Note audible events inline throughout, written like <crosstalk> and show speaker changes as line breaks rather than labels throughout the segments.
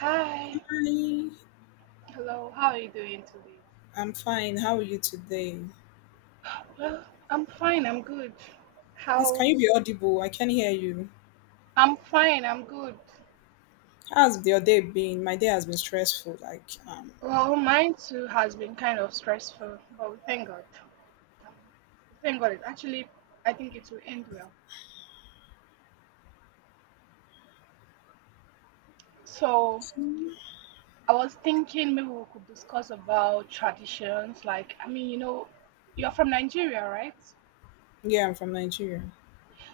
Hi.
Hi,
Hello. How are you doing today?
I'm fine. How are you today?
Well, I'm fine. I'm good.
Please, can you
How?
be audible? I can hear you.
I'm fine. I'm good.
How's your day been? My day has been stressful. Like,
Well, mine too has been kind of stressful, but we thank God. We thank God. I think it will end well. So, I was thinking maybe we could discuss about traditions. Like, I mean, you're from Nigeria, right?
yeah, I'm from Nigeria.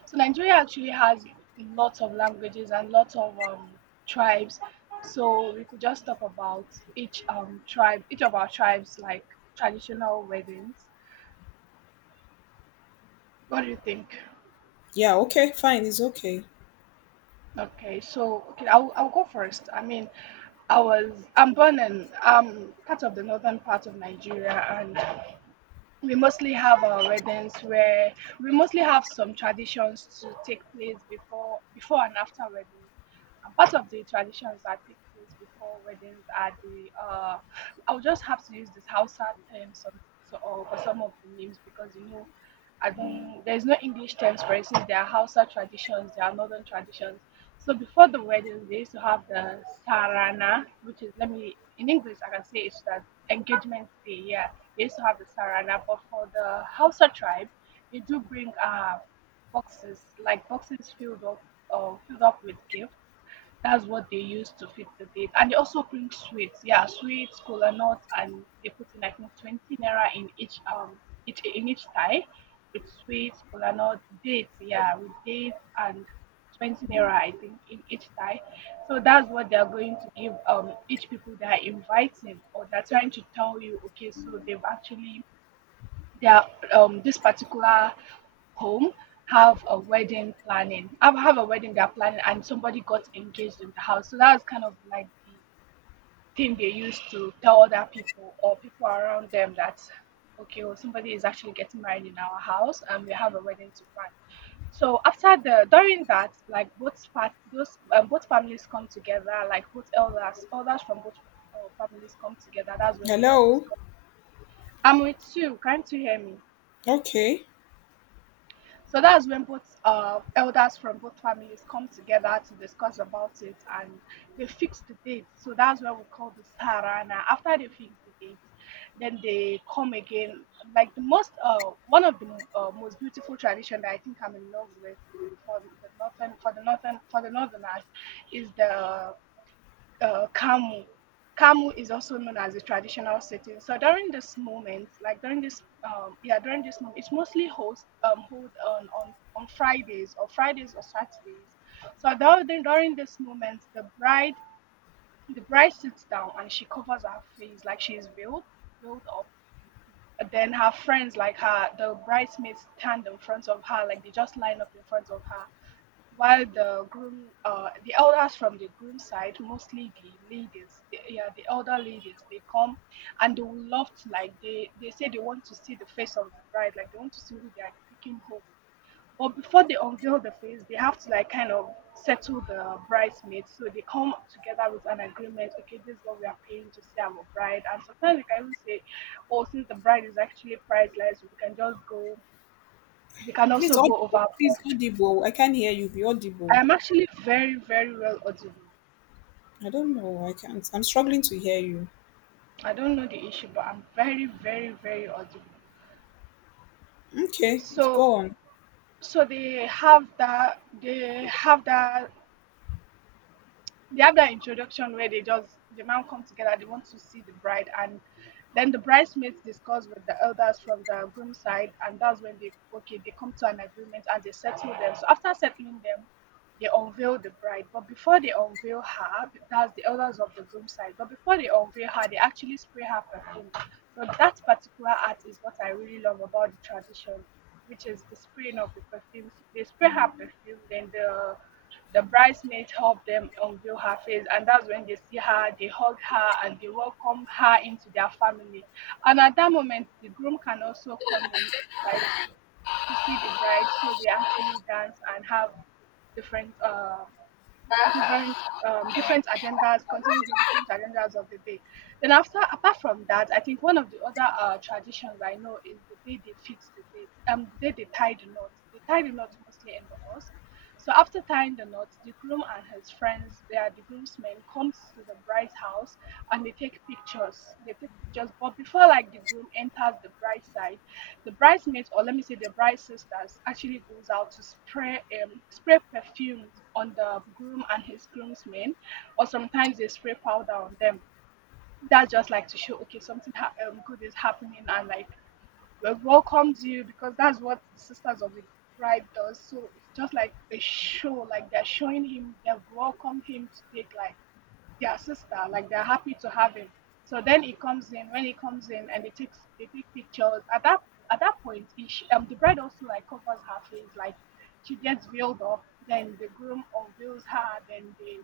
So Nigeria actually has lots of languages and lots of tribes. So we could just talk about each tribe, each of our tribes, like traditional weddings. What do you think?
Yeah, okay, fine. It's okay.
Okay, so okay, I'll go first. I mean, I'm born in part of the northern part of Nigeria, and we mostly have our weddings where we mostly have some traditions to take place before and after weddings. And part of the traditions that take place before weddings are the I'll just have to use this Hausa term or for some of the names because you know I don't there's no English terms for it since there are Hausa traditions, there are northern traditions. So before the wedding they used to have the Sarana, which is, let me, in English I can say it's that engagement day, yeah, they used to have the sarana. But for the Hausa tribe, they do bring boxes, like boxes filled up with gifts. That's what they use to fit the date. And they also bring sweets. Yeah, sweets, cola nuts, and they put in I think 20 naira in each in each tie with sweets, cola nuts, dates, yeah, with dates and 20 naira I think in each tie. So that's what they're going to give each people they are inviting, or they're trying to tell you okay, so they've actually, their this particular home have a wedding planning, have a wedding they're planning and somebody got engaged in the house. So that was kind of like the thing they used to tell other people or people around them that okay, well, somebody is actually getting married in our house and we have a wedding to plan. So after the, during that, like, both part, those both families come together, like both elders, elders from both families come together. That's when they now
Hello?
discuss. I'm with you. Can't you hear me?
Okay.
So that's when both elders from both families come together to discuss about it and they fix the date. So that's what we call the Sarana. After they fix the date, then they come again. Like the most, one of the most beautiful tradition that I think I'm in love with for the northern, for the northerners, is the Kamu. Kamu is also known as the traditional setting. So during this moment, like during this, yeah, during this moment, it's mostly host hold on on Fridays or Fridays or Saturdays. So during this moment, the bride sits down and she covers her face like she is veiled up. And then her friends, like her, the bridesmaids stand in front of her, like they just line up in front of her while the groom, the elders from the groom side, mostly the ladies, the, yeah, the elder ladies, they come and they will love to, like, they say they want to see the face of the bride, like they want to see who they are taking home. But before they unveil the face, they have to like kind of settle the bridesmaids. So they come together with an agreement, okay, this is what we are paying to see our bride. And sometimes we can even say oh, since the bride is actually priceless, we can just go, we can
Please,
also go
audible. Please,
overboard.
audible. I can't hear you. Be audible.
I'm actually very, very well audible.
I don't know. I can't. I'm struggling to hear you.
I don't know the issue, but I'm very, very, very audible.
Okay, let's
So,
go on.
so they have that. They have that introduction where they just, the man come together, they want to see the bride, and then the bridesmaids discuss with the elders from the groom side, and that's when they, okay, they come to an agreement and they settle them. So after settling them, they unveil the bride. But before they unveil her, that's the elders of the groom side, but before they unveil her, they actually spray her perfume. So that particular art is what I really love about the tradition, which is the spraying of the perfume. So they spray her perfume, then the bridesmaids help them unveil her face. And that's when they see her, they hug her, and they welcome her into their family. And at that moment the groom can also come in, like, to see the bride. So they actually dance and have different different different agendas, continuing the different agendas of the day. Then after, apart from that, I think one of the other traditions I know is the day they fix the day they tie the knot. They tie the knot mostly in the mosque. So after tying the knot, the groom and his friends, they are the groomsmen, comes to the bride's house and they take pictures. They take pictures, but before, like, the groom enters the bride's side, the bridesmaids, or let me say the bride sisters, actually goes out to spray, spray perfume on the groom and his groomsmen, or sometimes they spray powder on them. That's just like to show okay, something good is happening and like we welcomes you, because that's what the Sisters of the Bride does. So it's just like a show, like they're showing him they've welcomed him to take, like, their sister, like they're happy to have him. So then he comes in. When he comes in, and they take pictures. At that point, the bride also, like, covers her face, like she gets veiled up. Then the groom unveils her. Then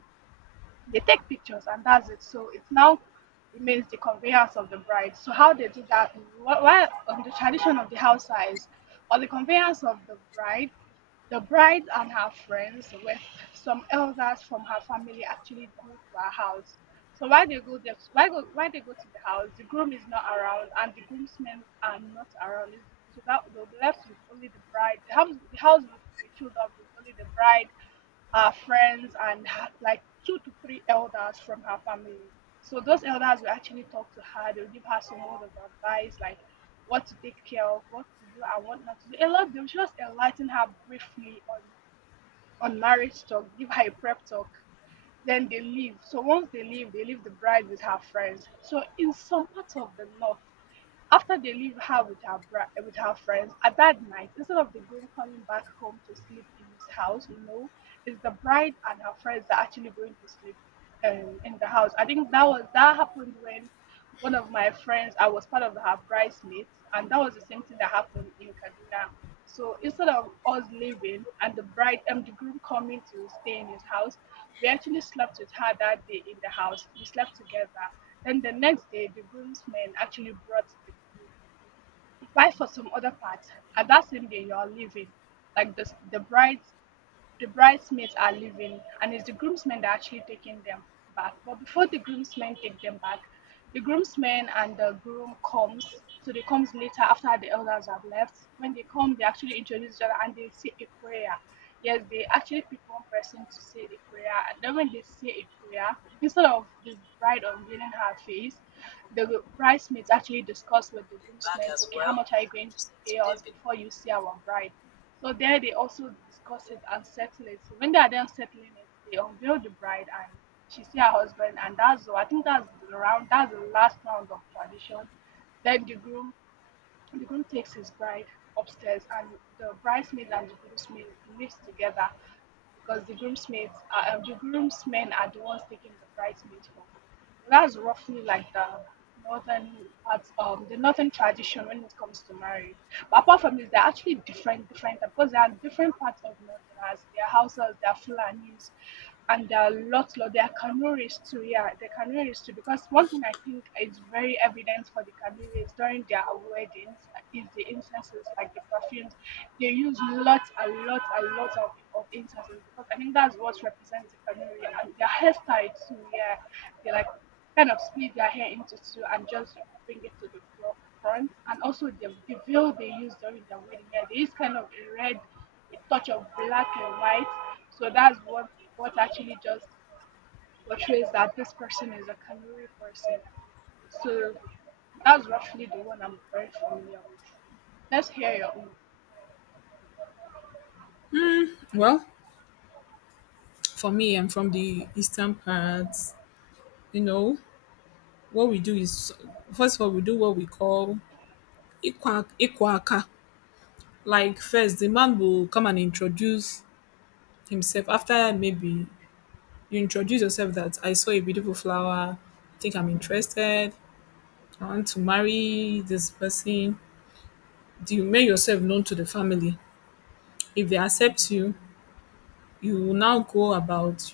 they take pictures and that's it. So it now remains the conveyance of the bride. So how they do that, while on the tradition of the house is on the conveyance of the bride and her friends with some elders from her family actually go to her house. So while they go there, why they go to the house, the groom is not around and the groomsmen are not around. It's- So that they'll be left with only the bride. The house will be filled up with only the bride, her friends, and her, like, two to three elders from her family. So those elders will actually talk to her. They'll give her some word of advice, like what to take care of, what to do, and what not to do. A lot. They'll just enlighten her briefly on marriage talk, give her a prep talk. Then they leave. So once they leave the bride with her friends. So in some parts of the north, after they leave her with her with her friends, at that night, instead of the groom coming back home to sleep in his house, no, it's the bride and her friends that are actually going to sleep in the house. I think that was, that happened when one of my friends, I was part of her bridesmaids, and that was the same thing that happened in Kaduna. So instead of us leaving and the bride and the groom coming to stay in his house, we actually slept with her that day in the house. We slept together. Then the next day, the groomsmen actually brought the groom. Why, for some other parts, and that same day you are leaving, like the bride, the bridesmaids are leaving, and it's the groomsmen that are actually taking them back. But before the groomsmen take them back, the groomsmen and the groom comes. So they comes later after the elders have left. When they come, they actually introduce each other and they say a prayer. Yes, they actually pick one person to say a prayer. And then when they say a prayer, instead of the bride unveiling her face, the bridesmaids actually discuss with the groomsmen, okay, how much are you going to pay us before you see our bride? So there they also discuss it and settle it. So when they are done settling it, they unveil the bride and she see her husband and that's all. I think that's the round, that's the last round of tradition. Then the groom takes his bride upstairs, and the bridesmaids and the groomsmen lives together, because the groomsmaids are, the groomsmen are the ones taking the bridesmaids home. So that's roughly like the northern parts, the northern tradition when it comes to marriage. But apart from this, they're actually different, because there are different parts of Northerners. There are Hausas, there are Fulanis, and there are lots, lot. There are Kanuris too. Yeah, the Kanuris too. Because one thing I think is very evident for the Kanuris during their weddings is the incenses, like the perfumes. They use a lot of incenses because I think that's what represents the Kanuri, and their hairstyle too. Yeah, they like kind of split their hair into two and just bring it to the front. And also the veil they use during their wedding, yeah, there is kind of a red, a touch of black and white. So that's what actually just portrays that this person is a Kanuri person. So that's roughly the one I'm very familiar with. Let's hear your own.
Well, for me, I'm from the eastern part. You know, what we do is, first of all, we do what we call ikwa ikwa. Like, first, the man will come and introduce himself, after maybe you introduce yourself that I saw a beautiful flower, I think I'm interested, I want to marry this person. Do you make yourself known to the family? If they accept you, you will now go about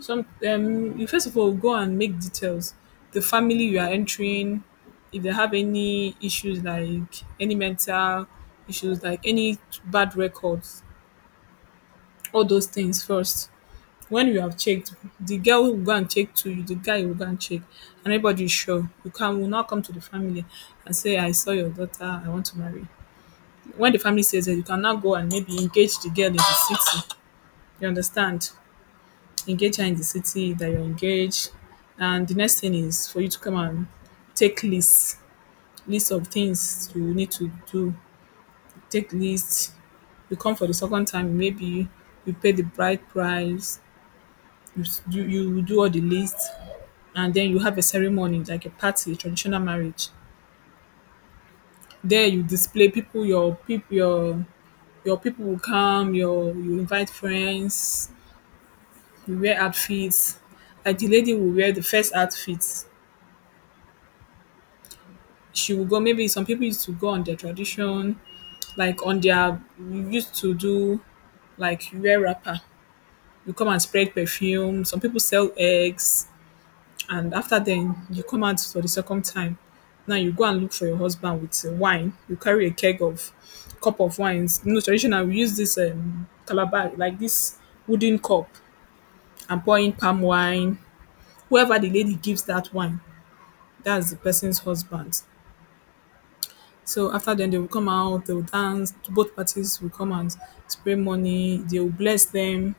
some, you first of all go and make details. The family you are entering, if they have any issues like any mental issues, like any bad records, all those things first. When you have checked, the girl will go and check to you, the guy will go and check, and everybody is sure. You can will not come to the family and say, I saw your daughter, I want to marry. When the family says that, you can now go and maybe engage the girl in the city. You understand? Engage her in the city that you're engaged. And the next thing is for you to come and take list, list of things you need to do. Take list. You come for the second time, maybe you pay the bride price. You do all the list, and then you have a ceremony like a party, traditional marriage. There you display people, your people, your people will come. You invite friends. You wear outfits. Like, the lady will wear the first outfit. She will go. Maybe some people used to go on their tradition, like on their you used to do, like you wear wrapper. You come and spread perfume. Some people sell eggs. And after then, you come out for the second time. Now you go and look for your husband with wine. You carry a keg of cup of wines. You know, traditional we use this calabar, like this wooden cup, and pour in palm wine. Whoever the lady gives that wine, that's the person's husband. So after then, they will come out. They will dance. Both parties will come and spray money. They will bless them,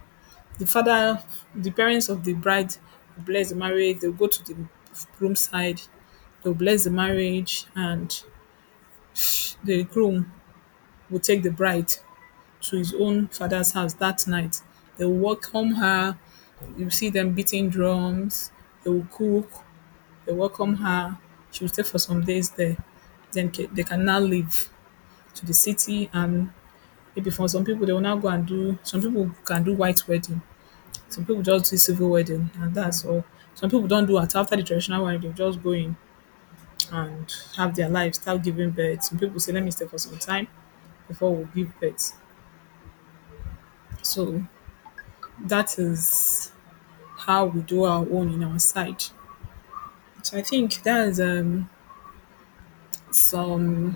the father, the parents of the bride will bless the marriage. They'll go to the groom's side. They'll bless the marriage, and the groom will take the bride to his own father's house that night. They'll welcome her. You see them beating drums. They will cook. They welcome her. She will stay for some days there. Then they can now leave to the city, and maybe for some people they will now go and do. Some people can do white wedding. Some people just do civil wedding, and that's all. Some people don't do it. After the traditional wedding, they just go in and have their life, start giving birth. Some people say, let me stay for some time before we give birth. So that is how we do our own in our side. So I think that's some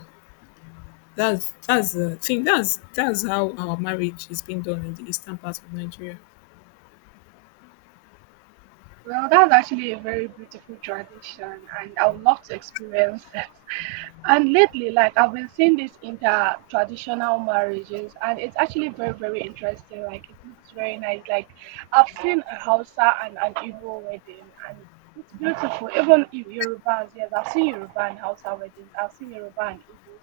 that's the thing that's how our marriage is being done in the eastern part of Nigeria.
Well, that's actually a very beautiful tradition, and I would love to experience it. <laughs> And lately, like, I've been seeing these inter-traditional marriages, and it's actually very, very interesting. Like, it looks very nice. Like, I've seen a Hausa and an Igbo wedding, and it's beautiful. Even if Yorubas, yes, I've seen Yoruba and Hausa weddings. I've seen Yoruba and Igbos.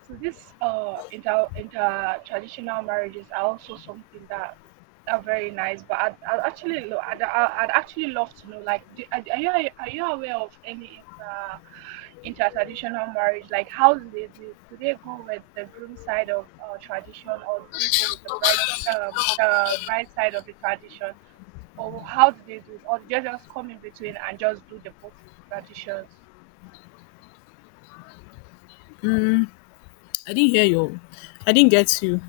So this inter-traditional marriages are also something that. Oh, very nice. But I'd actually, I'd actually love to know, like, are you aware of any inter-traditional marriage? Like, how do they do? Do they go with the groom side of tradition, or do they go with the bride side of the tradition, or how do they do it? Or do they just come in between and just do the both traditions?
I didn't hear your I didn't get you.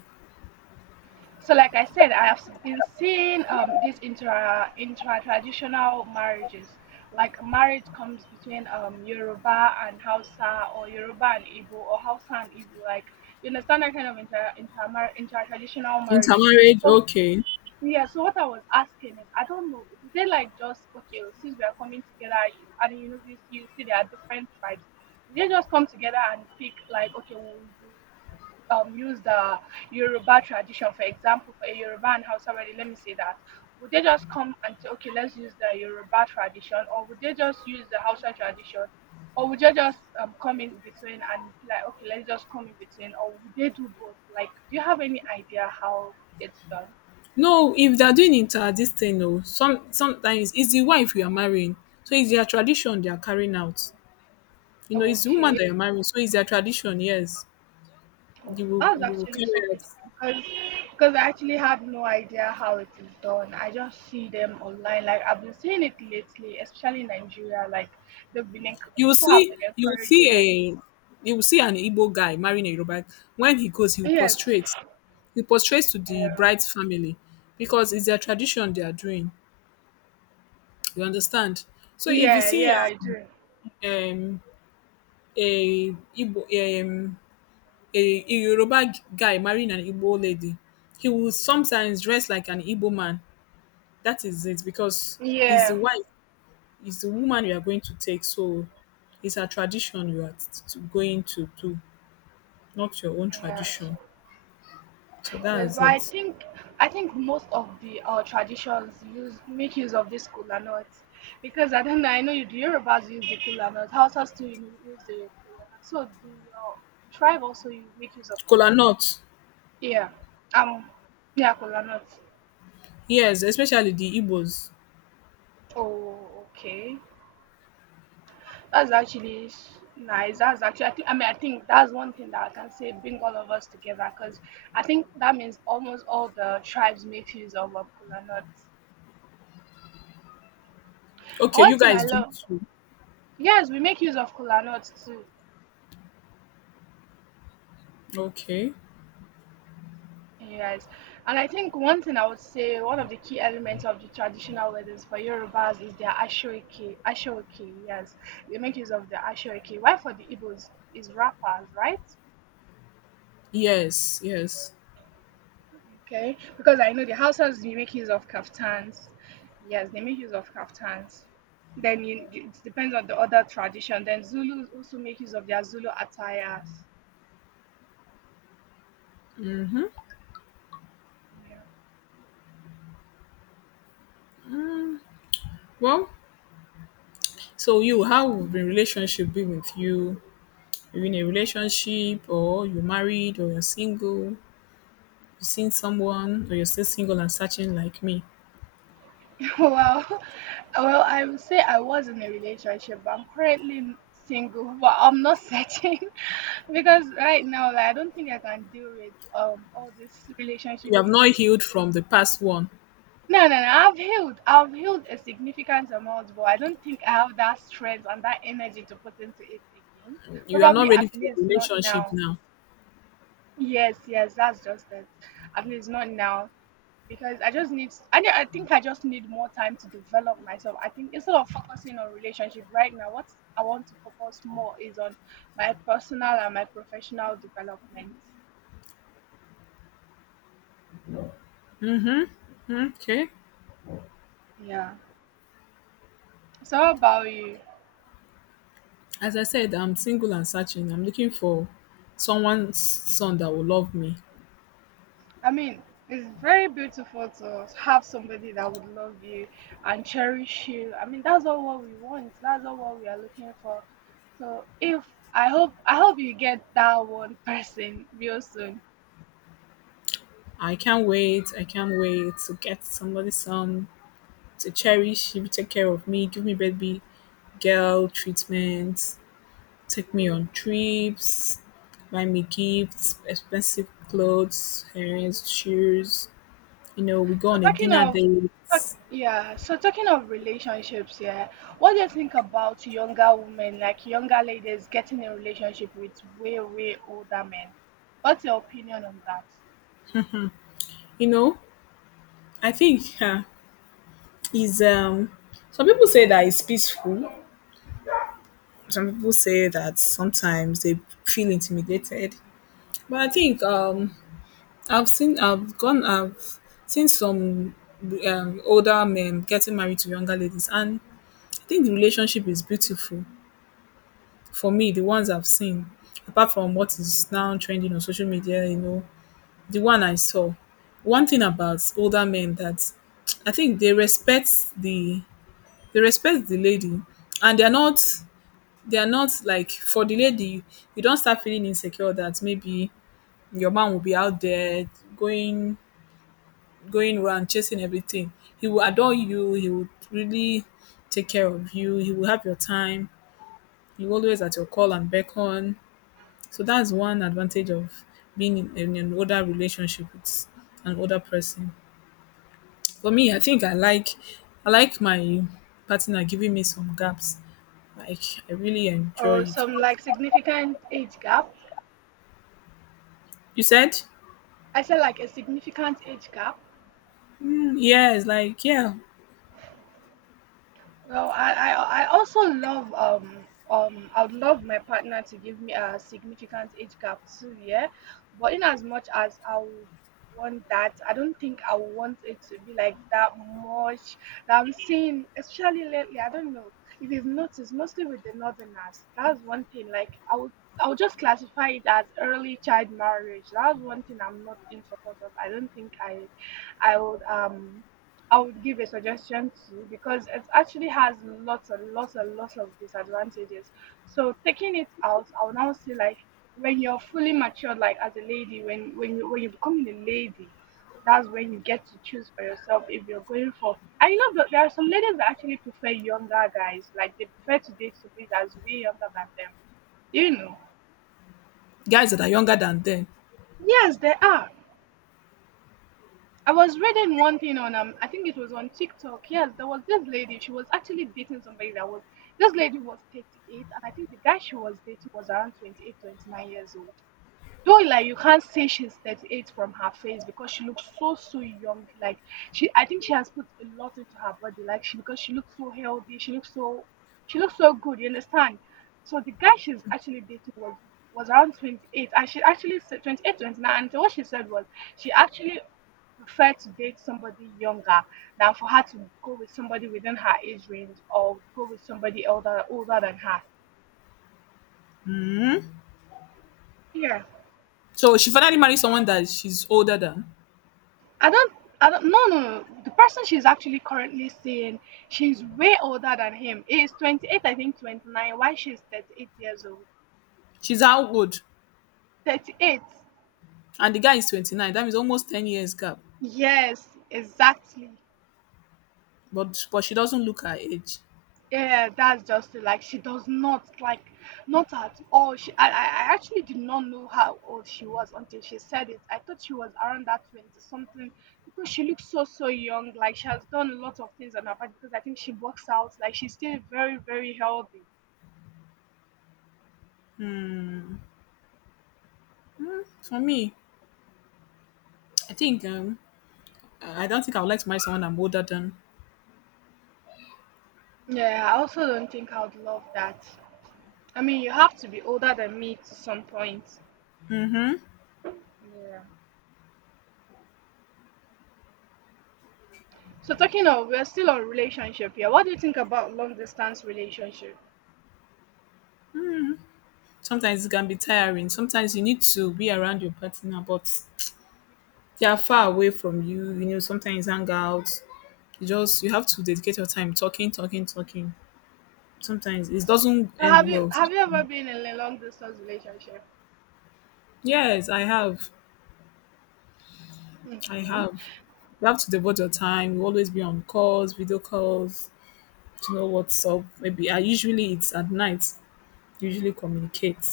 So, like I said, I have been seeing these intra traditional marriages, like marriage comes between Yoruba and Hausa, or Yoruba and Igbo, or Hausa and Igbo. Like, you understand that kind of intra traditional marriages.
Intermarriage,
So
okay.
yeah, so what I was asking is, I don't know, do they like just, okay, since we are coming together and you know, you see there are different tribes, do they just come together and pick, like, okay, we'll do, use the Yoruba tradition, for example, for a Yoruba and Hausa already, let me say that. Would they just come and say, okay, let's use the Yoruba tradition, or would they just use the Hausa tradition, or would they just come in between and be like, okay, let's just come in between, or would they do both? Like, do you have any idea how it's done?
No, if they are doing inter this thing, oh, sometimes it's the wife you are marrying. So it's their tradition they are carrying out. You know, it's the woman
Okay.
that you're marrying, so it's their tradition, yes.
Oh,
You
that was
will you will
actually
carry
so
out.
beautiful because I actually have no idea how it is done. I just see them online. Like, I've been seeing it lately, especially in Nigeria. Like, they've been
You will
people have
see
been
you will see
encouraging
an Igbo guy marrying a Yoruba. When he goes, he will
it. Yes.
prostrate. He prostrates to the
Yeah.
bride's family because it's their tradition they are doing. You understand? So if you
Yeah.
see
Yeah. I do.
um, um a Igbo um a Yoruba guy marrying an Igbo lady, he will sometimes dress like an Igbo man. That is it because he's the
Yeah.
wife, he's the woman you are going to take. So it's a tradition you are going to do, not your own
Yeah.
tradition. So that
Yes,
is
but I
it.
think I think most of the traditions use make use of this kola nut because I don't know. I know you, the Yorubas use the kola nut. Hausas too you use the kola nut. So do your tribe also you make use of kola?
Kola
Nut?
nut.
Yeah. Um. Yeah, kola nut.
Yes, especially the Igbos.
Oh, okay. That's actually nice. That's actually. Think I mean, I think that's one thing that I can say bring all of us together because I think that means almost all the tribes make use of kola nuts. And
Okay,
one
you
thing
guys
I
do
love.
it too.
Yes, we make use of kola nuts too.
Okay.
Yes. And I think one thing I would say, one of the key elements of the traditional weddings for Yorubas is their ashoeke. Ashoeke, yes. They make use of the ashoeke. Why for the Igbos is wrappers, right?
Yes, yes.
Okay. Because I know the Hausas, they make use of kaftans. Yes, they make use of kaftans. Then you, it depends on the other tradition. Then Zulus also make use of their Zulu attires. Yeah.
Well, so you, how would the relationship be with you? You're in a relationship, or you're married, or you're single. You've seen someone, or you're still single and searching like me.
<laughs> Well, well, I would say I was in a relationship, but I'm currently single. But I'm not searching <laughs> because right now, like, I don't think I can deal with all these
You
relationship
have not
issues.
healed from the past one.
No, no, no. I've healed. I've healed a significant amount, but I don't think I have that strength and that energy to put into it again.
You are not
Probably
ready
at
for a
least not
relationship
now.
now.
Yes, yes, that's just it. At least not now. Because I just need I think I just need more time to develop myself. I think instead of focusing on relationship right now, what I want to focus more is on my personal and my professional development.
Okay.
Yeah. So how about you?
As I said, I'm single and searching. I'm looking for someone's son that will love me.
I mean, it's very beautiful to have somebody that would love you and cherish you. I mean, that's all what we want. That's all what we are looking for. So if I hope you get that one person real soon.
I can't wait. I can't wait to get somebody's son to cherish. He will take care of me, give me baby girl treatment, take me on trips, buy me gifts, expensive clothes, earrings, shoes. You know, we go
So
on a dinner date.
talking of relationships, yeah, what do you think about younger women, like younger ladies getting in relationship with way, way older men? What's your opinion on that?
You know, I think <laughs> is some people say that it's peaceful. Some people say that sometimes they feel intimidated. But I think I've seen some older men getting married to younger ladies, and I think the relationship is beautiful. For me, the ones I've seen, apart from what is now trending on social media, the one I saw, one thing about older men that I think the they respect the lady, and they're not like, for the lady, you don't start feeling insecure that maybe your man will be out there going going around chasing everything. He will adore you. He will really take care of you. He will have your time. He will always at your call and beckon. So that's one advantage of being in an older relationship with an older person. For me, I think I like my partner giving me some gaps. Like, I really enjoy
Or
it.
some like significant age gap?
You said?
I said like a significant age gap.
Mm, yes, like, yeah.
Well, I also love I would love my partner to give me a significant age gap too, yeah. But in as much as I would want that, I don't think I would want it to be like that much that I'm seeing, especially lately. I don't know if you've noticed, mostly with the northerners. That's one thing. Like, I would just classify it as early child marriage. That's one thing I'm not in support of. I don't think I would I would give a suggestion to because it actually has lots and lots and lots of disadvantages. So taking it out, I would now say like when you're fully matured, like as a lady, when you're becoming a lady, that's when you get to choose for yourself if you're going for. And you know there are some ladies that actually prefer younger guys, like they prefer to date somebody that's way younger than them. Do you know,
Guys that are younger than them.
yes, there are. I was reading one thing on I think it was on TikTok. Yes, there was this lady. She was actually dating somebody that was this lady was 38, and I think the guy she was dating was around 28, 29 years old. Though like you can't say she's 38 from her face because she looks so so young. Like, she I think she has put a lot into her body, like she because she looks so healthy, she looks so good, you understand? So the guy she's actually dating was around 28, and she actually said 28 29, and so what she said was she actually preferred to date somebody younger than for her to go with somebody within her age range or go with somebody elder older than her. Yeah.
So she finally married someone that she's older than.
I don't, I don't, no, no, no. The person she's actually currently seeing, she's way older than him. He is 28, I think 29, while she's 38 years old.
She's how old?
38.
And the guy is 29. That means almost 10 years gap.
Yes, exactly.
But she doesn't look her age.
Yeah, that's just it. Like, she does not, like, not at all. I actually did not know how old she was until she said it. I thought she was around that 20 something because she looks so, so young. Like, she has done a lot of things on her part because I think she works out. Like, she's still very, very healthy.
For me, I think I don't think I would like to marry someone I'm older than.
Yeah, I also don't think I would love that. I mean, you have to be older than me to some point. Yeah. So talking of, we're still on relationship here. What do you think about long distance relationship?
Sometimes it can be tiring. Sometimes you need to be around your partner, but they are far away from you. You know, sometimes hang out. You have to dedicate your time talking, talking, talking. Sometimes it doesn't end well.
Have you ever been in a long distance relationship?
Yes, I have. I
Okay.
have. You have to devote your time. You always be on calls, video calls to know what's up. Maybe I usually it's at night. Usually communicate.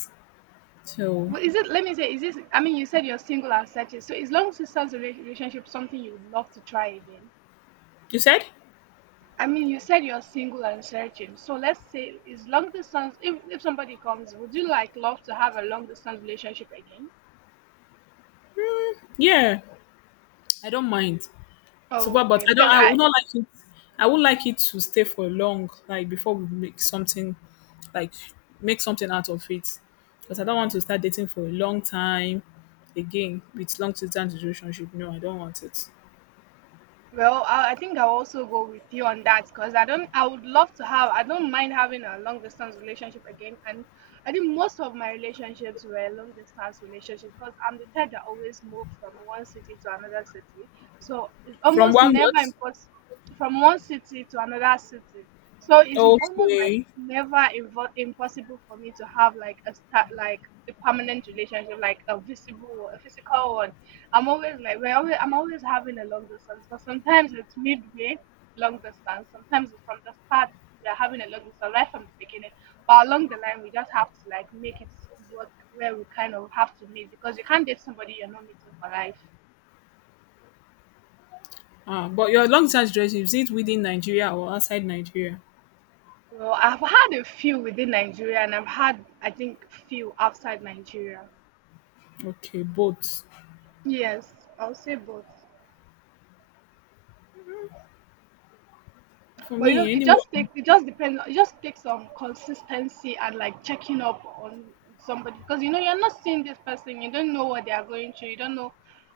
So
Well, is it? Let me say, is this? I mean, you said you're single and searching. So is long distance relationship something you would love to try again?
you said?
I mean, you said you're single and searching. So let's say, is long distance? If somebody comes, would you like love to have a long distance relationship again?
Yeah, I don't mind. Super, but
Okay,
I don't.
because
I
I
would not like it. I would like it to stay for long, like before we make something, like make something out of it, because I don't want to start dating for a long time again with long distance relationship. No, I don't want it.
well, I think I'll also go with you on that because I don't. I would love to have. I don't mind having a long distance relationship again. And I think most of my relationships were long distance relationship because I'm the type that always move from one city to another city. So it's
From
almost
one
never
month,
impossible from one city to another city. So it's almost like
okay.
never impossible for me to have a permanent relationship, like a visible, a physical one. I'm always like we're always, I'm always having a long distance, but sometimes it's midway long distance. Sometimes it's from the start we're having a long distance right from the beginning. But along the line we just have to like make it work where we kind of have to meet because you can't date somebody you're not meeting for life.
Ah, but your long distance relationship, is it within Nigeria or outside Nigeria?
Well, I've had a few within Nigeria and I've had, I think, few outside Nigeria.
Okay, both.
Yes, I'll say both.
For
But you know,
me,
it just
anyone.
takes, it just depends, it just takes some consistency and like checking up on somebody, because you know, you're not seeing this person, you don't know what they are going through, you don't know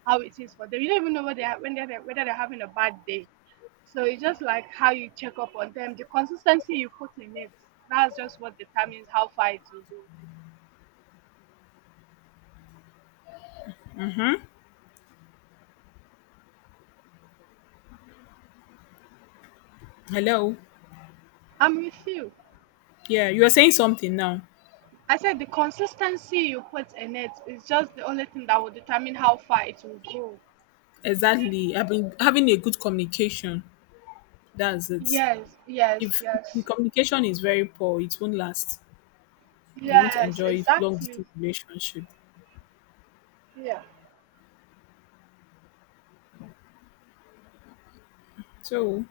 how it is for them, you don't even know whether they are, when they're, whether they're having a bad day, so it's just like how you check up on them, the consistency you put in it, that's just what determines how far it will go.
Hello.
I'm with you.
Yeah, you are saying something now.
I said the consistency you put in it is just the only thing that will determine how far it will go.
Exactly. I've been having a good communication. That's it.
Yes, yes,
If the
yes.
communication is very poor, it won't last. You won't
Yes,
enjoy long
exactly.
distance relationship.
Yeah.
So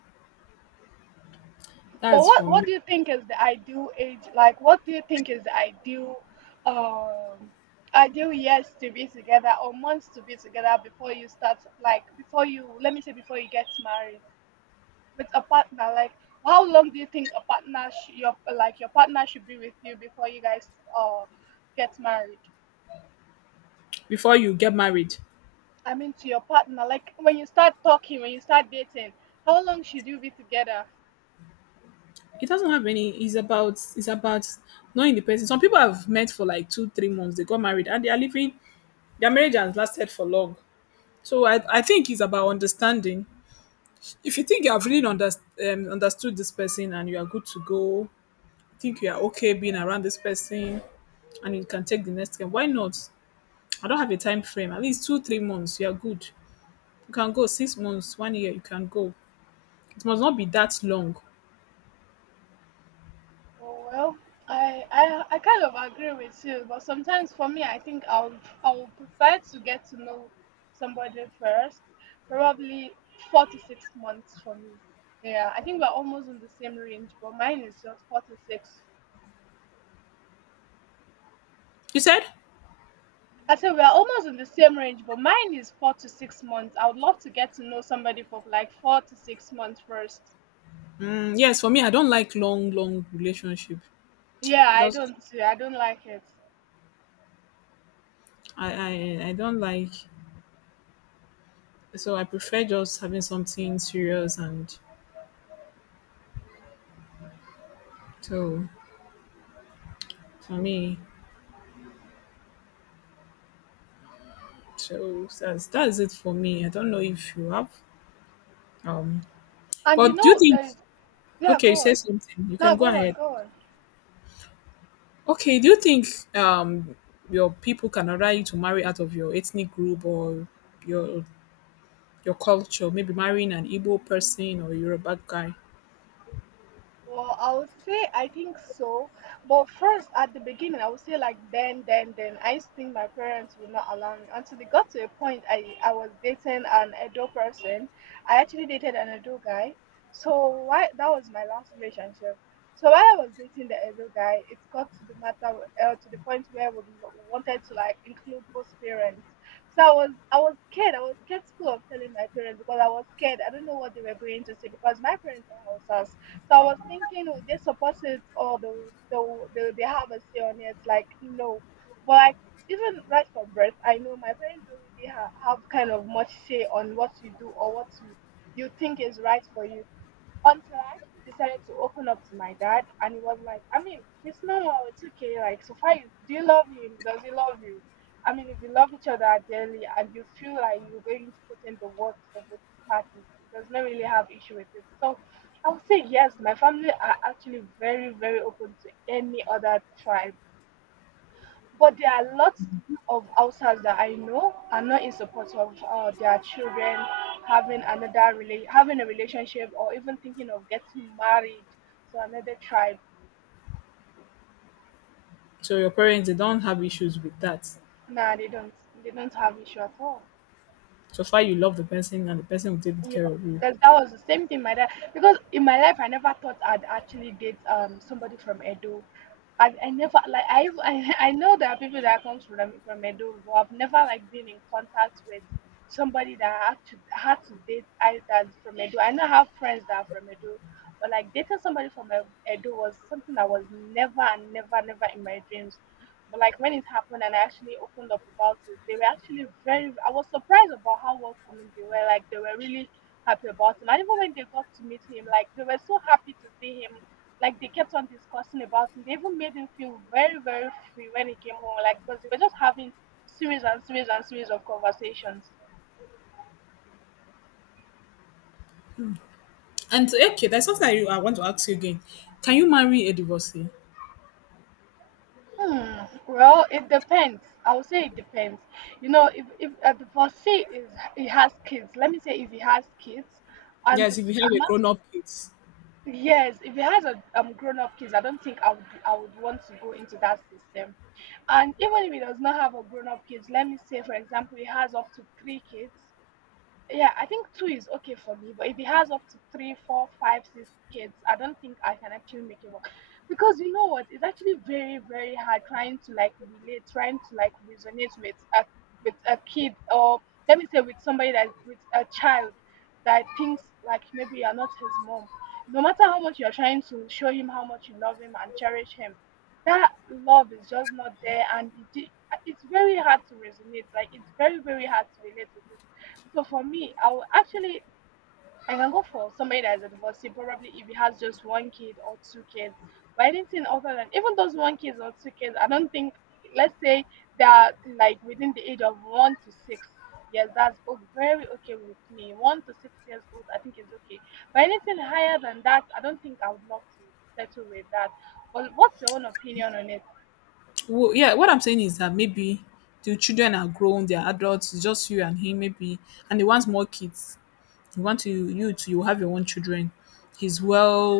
But
that's
what
for me.
what do you think is the ideal age? Like, what do you think is the um ideal years to be together or months to be together, before you start like before you let me say, before you get married with a partner? Like, how long do you think your partner should be with you before you guys uh get married?
Before you get married,
I mean, to your partner, like when you start talking, when you start dating, how long should you be together?
it doesn't have any. It's about knowing the person. Some people have met for like 2 or 3 months. They got married and they are living. Their marriage has lasted for long. So I think it's about understanding. If you think you have really understood this person and you are good to go, think you are okay being around this person and you can take the next step, why not? I don't have a time frame. At least two, 3 months, you're good. You can go 6 months, one year, you can go. It must not be that long.
Oh well, I kind of agree with you, but sometimes for me, I think I'll prefer to get to know somebody first, probably 4 to 6 months for me. Yeah, I think we're almost in the same range, but mine is just four to six.
You said?
I said we're almost in the same range, but mine is 4 to 6 months. I would love to get to know somebody for like 4 to 6 months first.
Mm, yes, for me, I don't like long, long relationship.
Yeah,
It
I
does.
don't, I don't like it.
I don't like. So I prefer just having something serious and so for me. So that's it for me. I don't know if you have. Um,
And you
but do you
know,
think?
yeah,
Okay,
go
you said
on.
something. You
No,
can go
go on,
ahead.
go on.
Okay, do you think um your people can order you to marry out of your ethnic group or your your culture? Maybe marrying an Igbo person or a Yoruba guy.
Well, I would say I think so. But first, at the beginning, I would say, like, then, then. I used to think my parents would not allow me until they got to a point. I was dating an Edo person. I actually dated an Edo guy. So why, that was my last relationship. So while I was dating the Edo guy, it got to the point where we wanted to like include both parents. So I was scared. I was skeptical of telling my parents because I was scared. I don't know what they were going to say because my parents are Hausas. So I was thinking, oh, they support it, or they have a say on it. Like, no, but like, even right from birth, I know my parents don't really have kind of much say on what you do or what you think is right for you, until I actually decided to open up to my dad, and he was like, I mean, it's normal, it's okay. Like, so far, do you love him? Does he love you? I mean, if you love each other dearly and you feel like you're going to put in the work for both parties, it does not really have issue with it. So, I would say yes. My family are actually very, very open to any other tribe, but there are lots of outsiders that I know are not in support of their children having a relationship, or even thinking of getting married to another tribe.
So your parents, they don't have issues with that?
Nah, they don't. They don't have issue at all.
So far you love the person and the person will take good
Yes,
care of you.
because that was the same thing my dad. Because in my life, I never thought I'd actually date somebody from Edo. I never like I <laughs> I know there are people that comes from Edo who I've never like been in contact with, somebody that I had to date, I that's from Edo. I know I have friends that are from Edo, but like, dating somebody from Edo was something that was never, and never, never in my dreams. But like when it happened and I actually opened up about it, they were actually very. I was surprised about how welcoming they were. Like, they were really happy about him. And even when they got to meet him, like they were so happy to see him. Like, they kept on discussing about him. They even made him feel very, very free when he came home. Like, because they were just having series and series and series of conversations.
And okay, there's something I want to ask you again. Can you marry a divorcee?
Hmm. Well, it depends. I would say it depends. You know, if the first say is he has kids. Let me say if he has kids, and the
Yes, if you have a
amount.
grown up kids.
Yes, if it has a grown up kids, I don't think I would want to go into that system. And even if it does not have a grown up kids, let me say, for example, it has up to three kids. Yeah, I think two is okay for me, but if he has up to three, four, five, six kids, I don't think I can actually make it work. Because, you know what? It's actually very, very hard trying to like relate, trying to like resonate with a kid, or let me say, with a child that thinks like maybe you're not his mom. No matter how much you're trying to show him how much you love him and cherish him, that love is just not there, and it's very hard to resonate. Like, it's very, very hard to relate with. So for me, I will actually I can go for somebody that is a divorcee, probably if he has just one kid or two kids. But anything other than even those one kids or two kids, I don't think. Let's say they are like within the age of 1 to 6 years, that's very okay with me. 1 to 6 years old, I think is okay. But anything higher than that, I don't think I would love to settle with that. But what's your own opinion on it?
Well, yeah, what I'm saying is that maybe the children are grown, they're adults, it's just you and him, maybe, and they want more kids. You want to you have your own children, he's well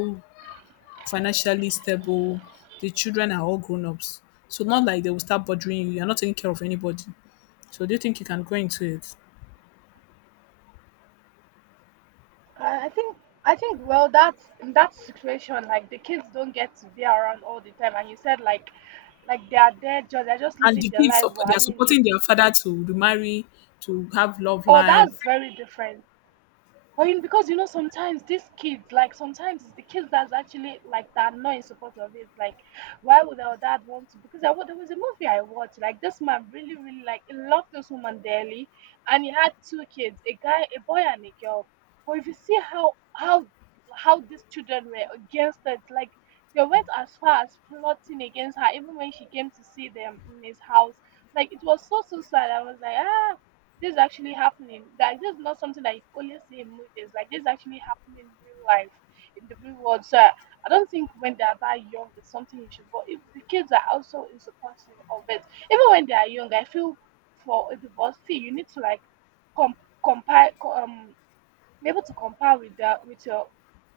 financially stable, the children are all grown-ups, so not like they will start bothering you, you're not taking care of anybody, so do you think you can go into it?
I I think I think well, that's in that situation. Like, the kids don't get to be around all the time, and you said like they're just
And
living
the
their
kids
life.
sup-
Well,
they
I
are
mean,
supporting
is.
their father to be marry, to have love
Oh, that's
life.
very different. I mean, because you know, sometimes these kids, like, sometimes it's the kids that's actually like that are not in support of it. Like, why would our dad want to? Because there was a movie I watched. Like, this man really, really, like, he loved this woman dearly, and he had two kids, a guy, a boy, and a girl. But if you see how these children were against it, like they went as far as plotting against her, even when she came to see them in his house. Like, it was so, so sad. I was like, ah, this is actually happening. Like, this is not something that you only see in movies. Like, this is actually happening in real life, in the real world. So I don't think when they are that young it's something you should. But if the kids are also in support of it, even when they are young, I feel, for a divorcee, you need to like com- compile, be able to compare with their with your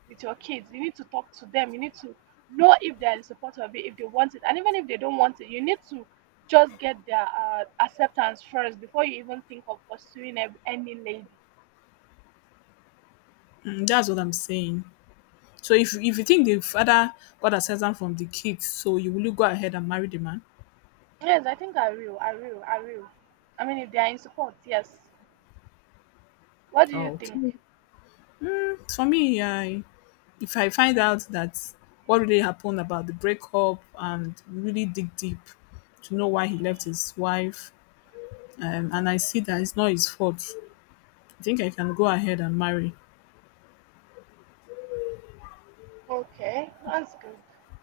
with your kids. You need to talk to them, you need to know if they're in support of it, if they want it, and even if they don't want it, you need to just get their acceptance first, before you even think of pursuing any lady.
Mm, that's what I'm saying. So if you think the father got a them from the kids, so you will you go ahead and marry the man.
Yes, I think I will. I mean, if they are in support, yes. What do you
Oh,
think?
okay. For me, I if I find out that what really happened about the breakup and really dig deep to know why he left his wife, and I see that it's not his fault, I think I can go ahead and marry.
Okay, that's good.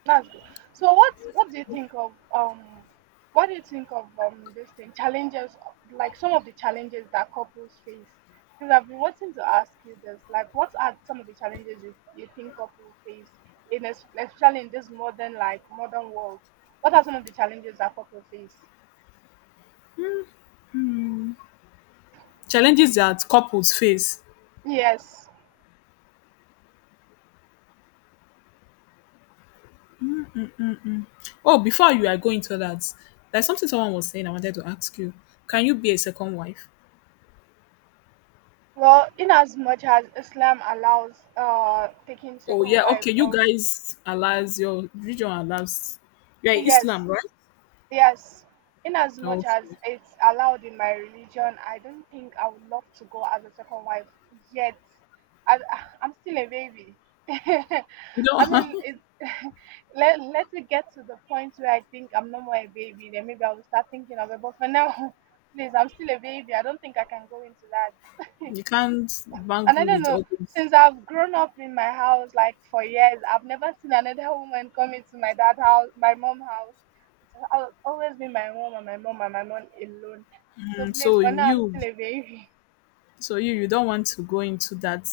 That's good. So what do you think of, this thing, challenges, like some of the challenges that couples face? Because I've been wanting to ask you this, like, what are some of the challenges you think couples face in, especially in this modern world? What are some of the challenges that couples face?
Challenges that couples face.
Yes.
Oh, before you are going to that, there's something someone was saying I wanted to ask you. Can you be a second wife?
Well, in as much as Islam allows taking
Oh
second
yeah,
wife,
okay. You
or
guys allows, your religion allows. You're
yes,
Islam, right?
yes, in as much as
Okay.
it's allowed in my religion, I don't think I would love to go as a second wife yet. I, <laughs> I'm still a baby. <laughs>
You
I mean,
don't.
<laughs> Let it get to the point where I think I'm no more a baby, then maybe I will start thinking of it. But for now, <laughs> please, I'm still a baby. I don't think I can go into that.
<laughs>
<laughs>
You can't
And I
bangle
don't
with
know,
others.
since I've grown up in my house like for years, I've never seen another woman come into my dad house, my mom house. It's always been my mom, and my mom, and my mom alone. So
Mm,
please,
So
for now, I'm
you
still a baby. <laughs>
So you you don't want to go into that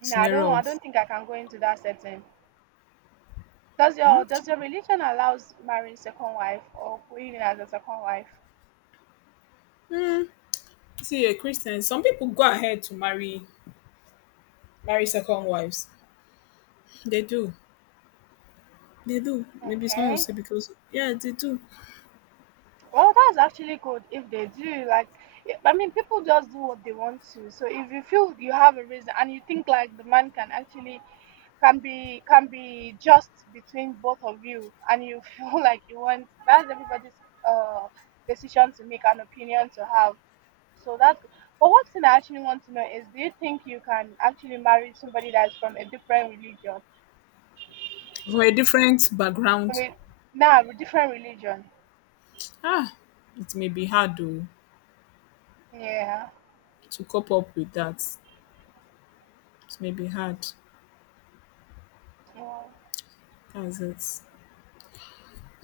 No, I don't.
scenario
I
of,
don't think I can go into that setting. Does your
okay.
does your religion allows marrying second wife or going in as a second wife?
See, a Christian, some people go ahead to marry second wives. They do. They do. Maybe someone will
Okay.
say because, yeah, they do.
Well, that's actually good if they do. Like, yeah, I mean, people just do what they want to. So if you feel you have a reason and you think like the man can be just between both of you, and you <laughs> feel like you want, that's everybody's uh decision to make, an opinion to have. So that's good. But one thing I actually want to know is, do you think you can actually marry somebody that's from a different religion?
From a different
I
background.
mean, nah, a different religion.
Ah, it may be hard though
Yeah.
to cope up with that. It may be hard.
Wow.
That's it.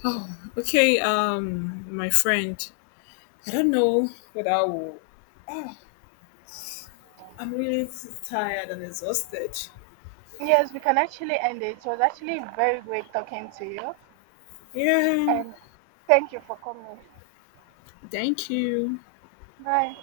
Oh, okay. My friend, I don't know what I will. I'm really tired and exhausted.
Yes, we can actually end it. It was actually very great talking to you,
Yeah.
and thank you for coming.
Thank you.
Bye.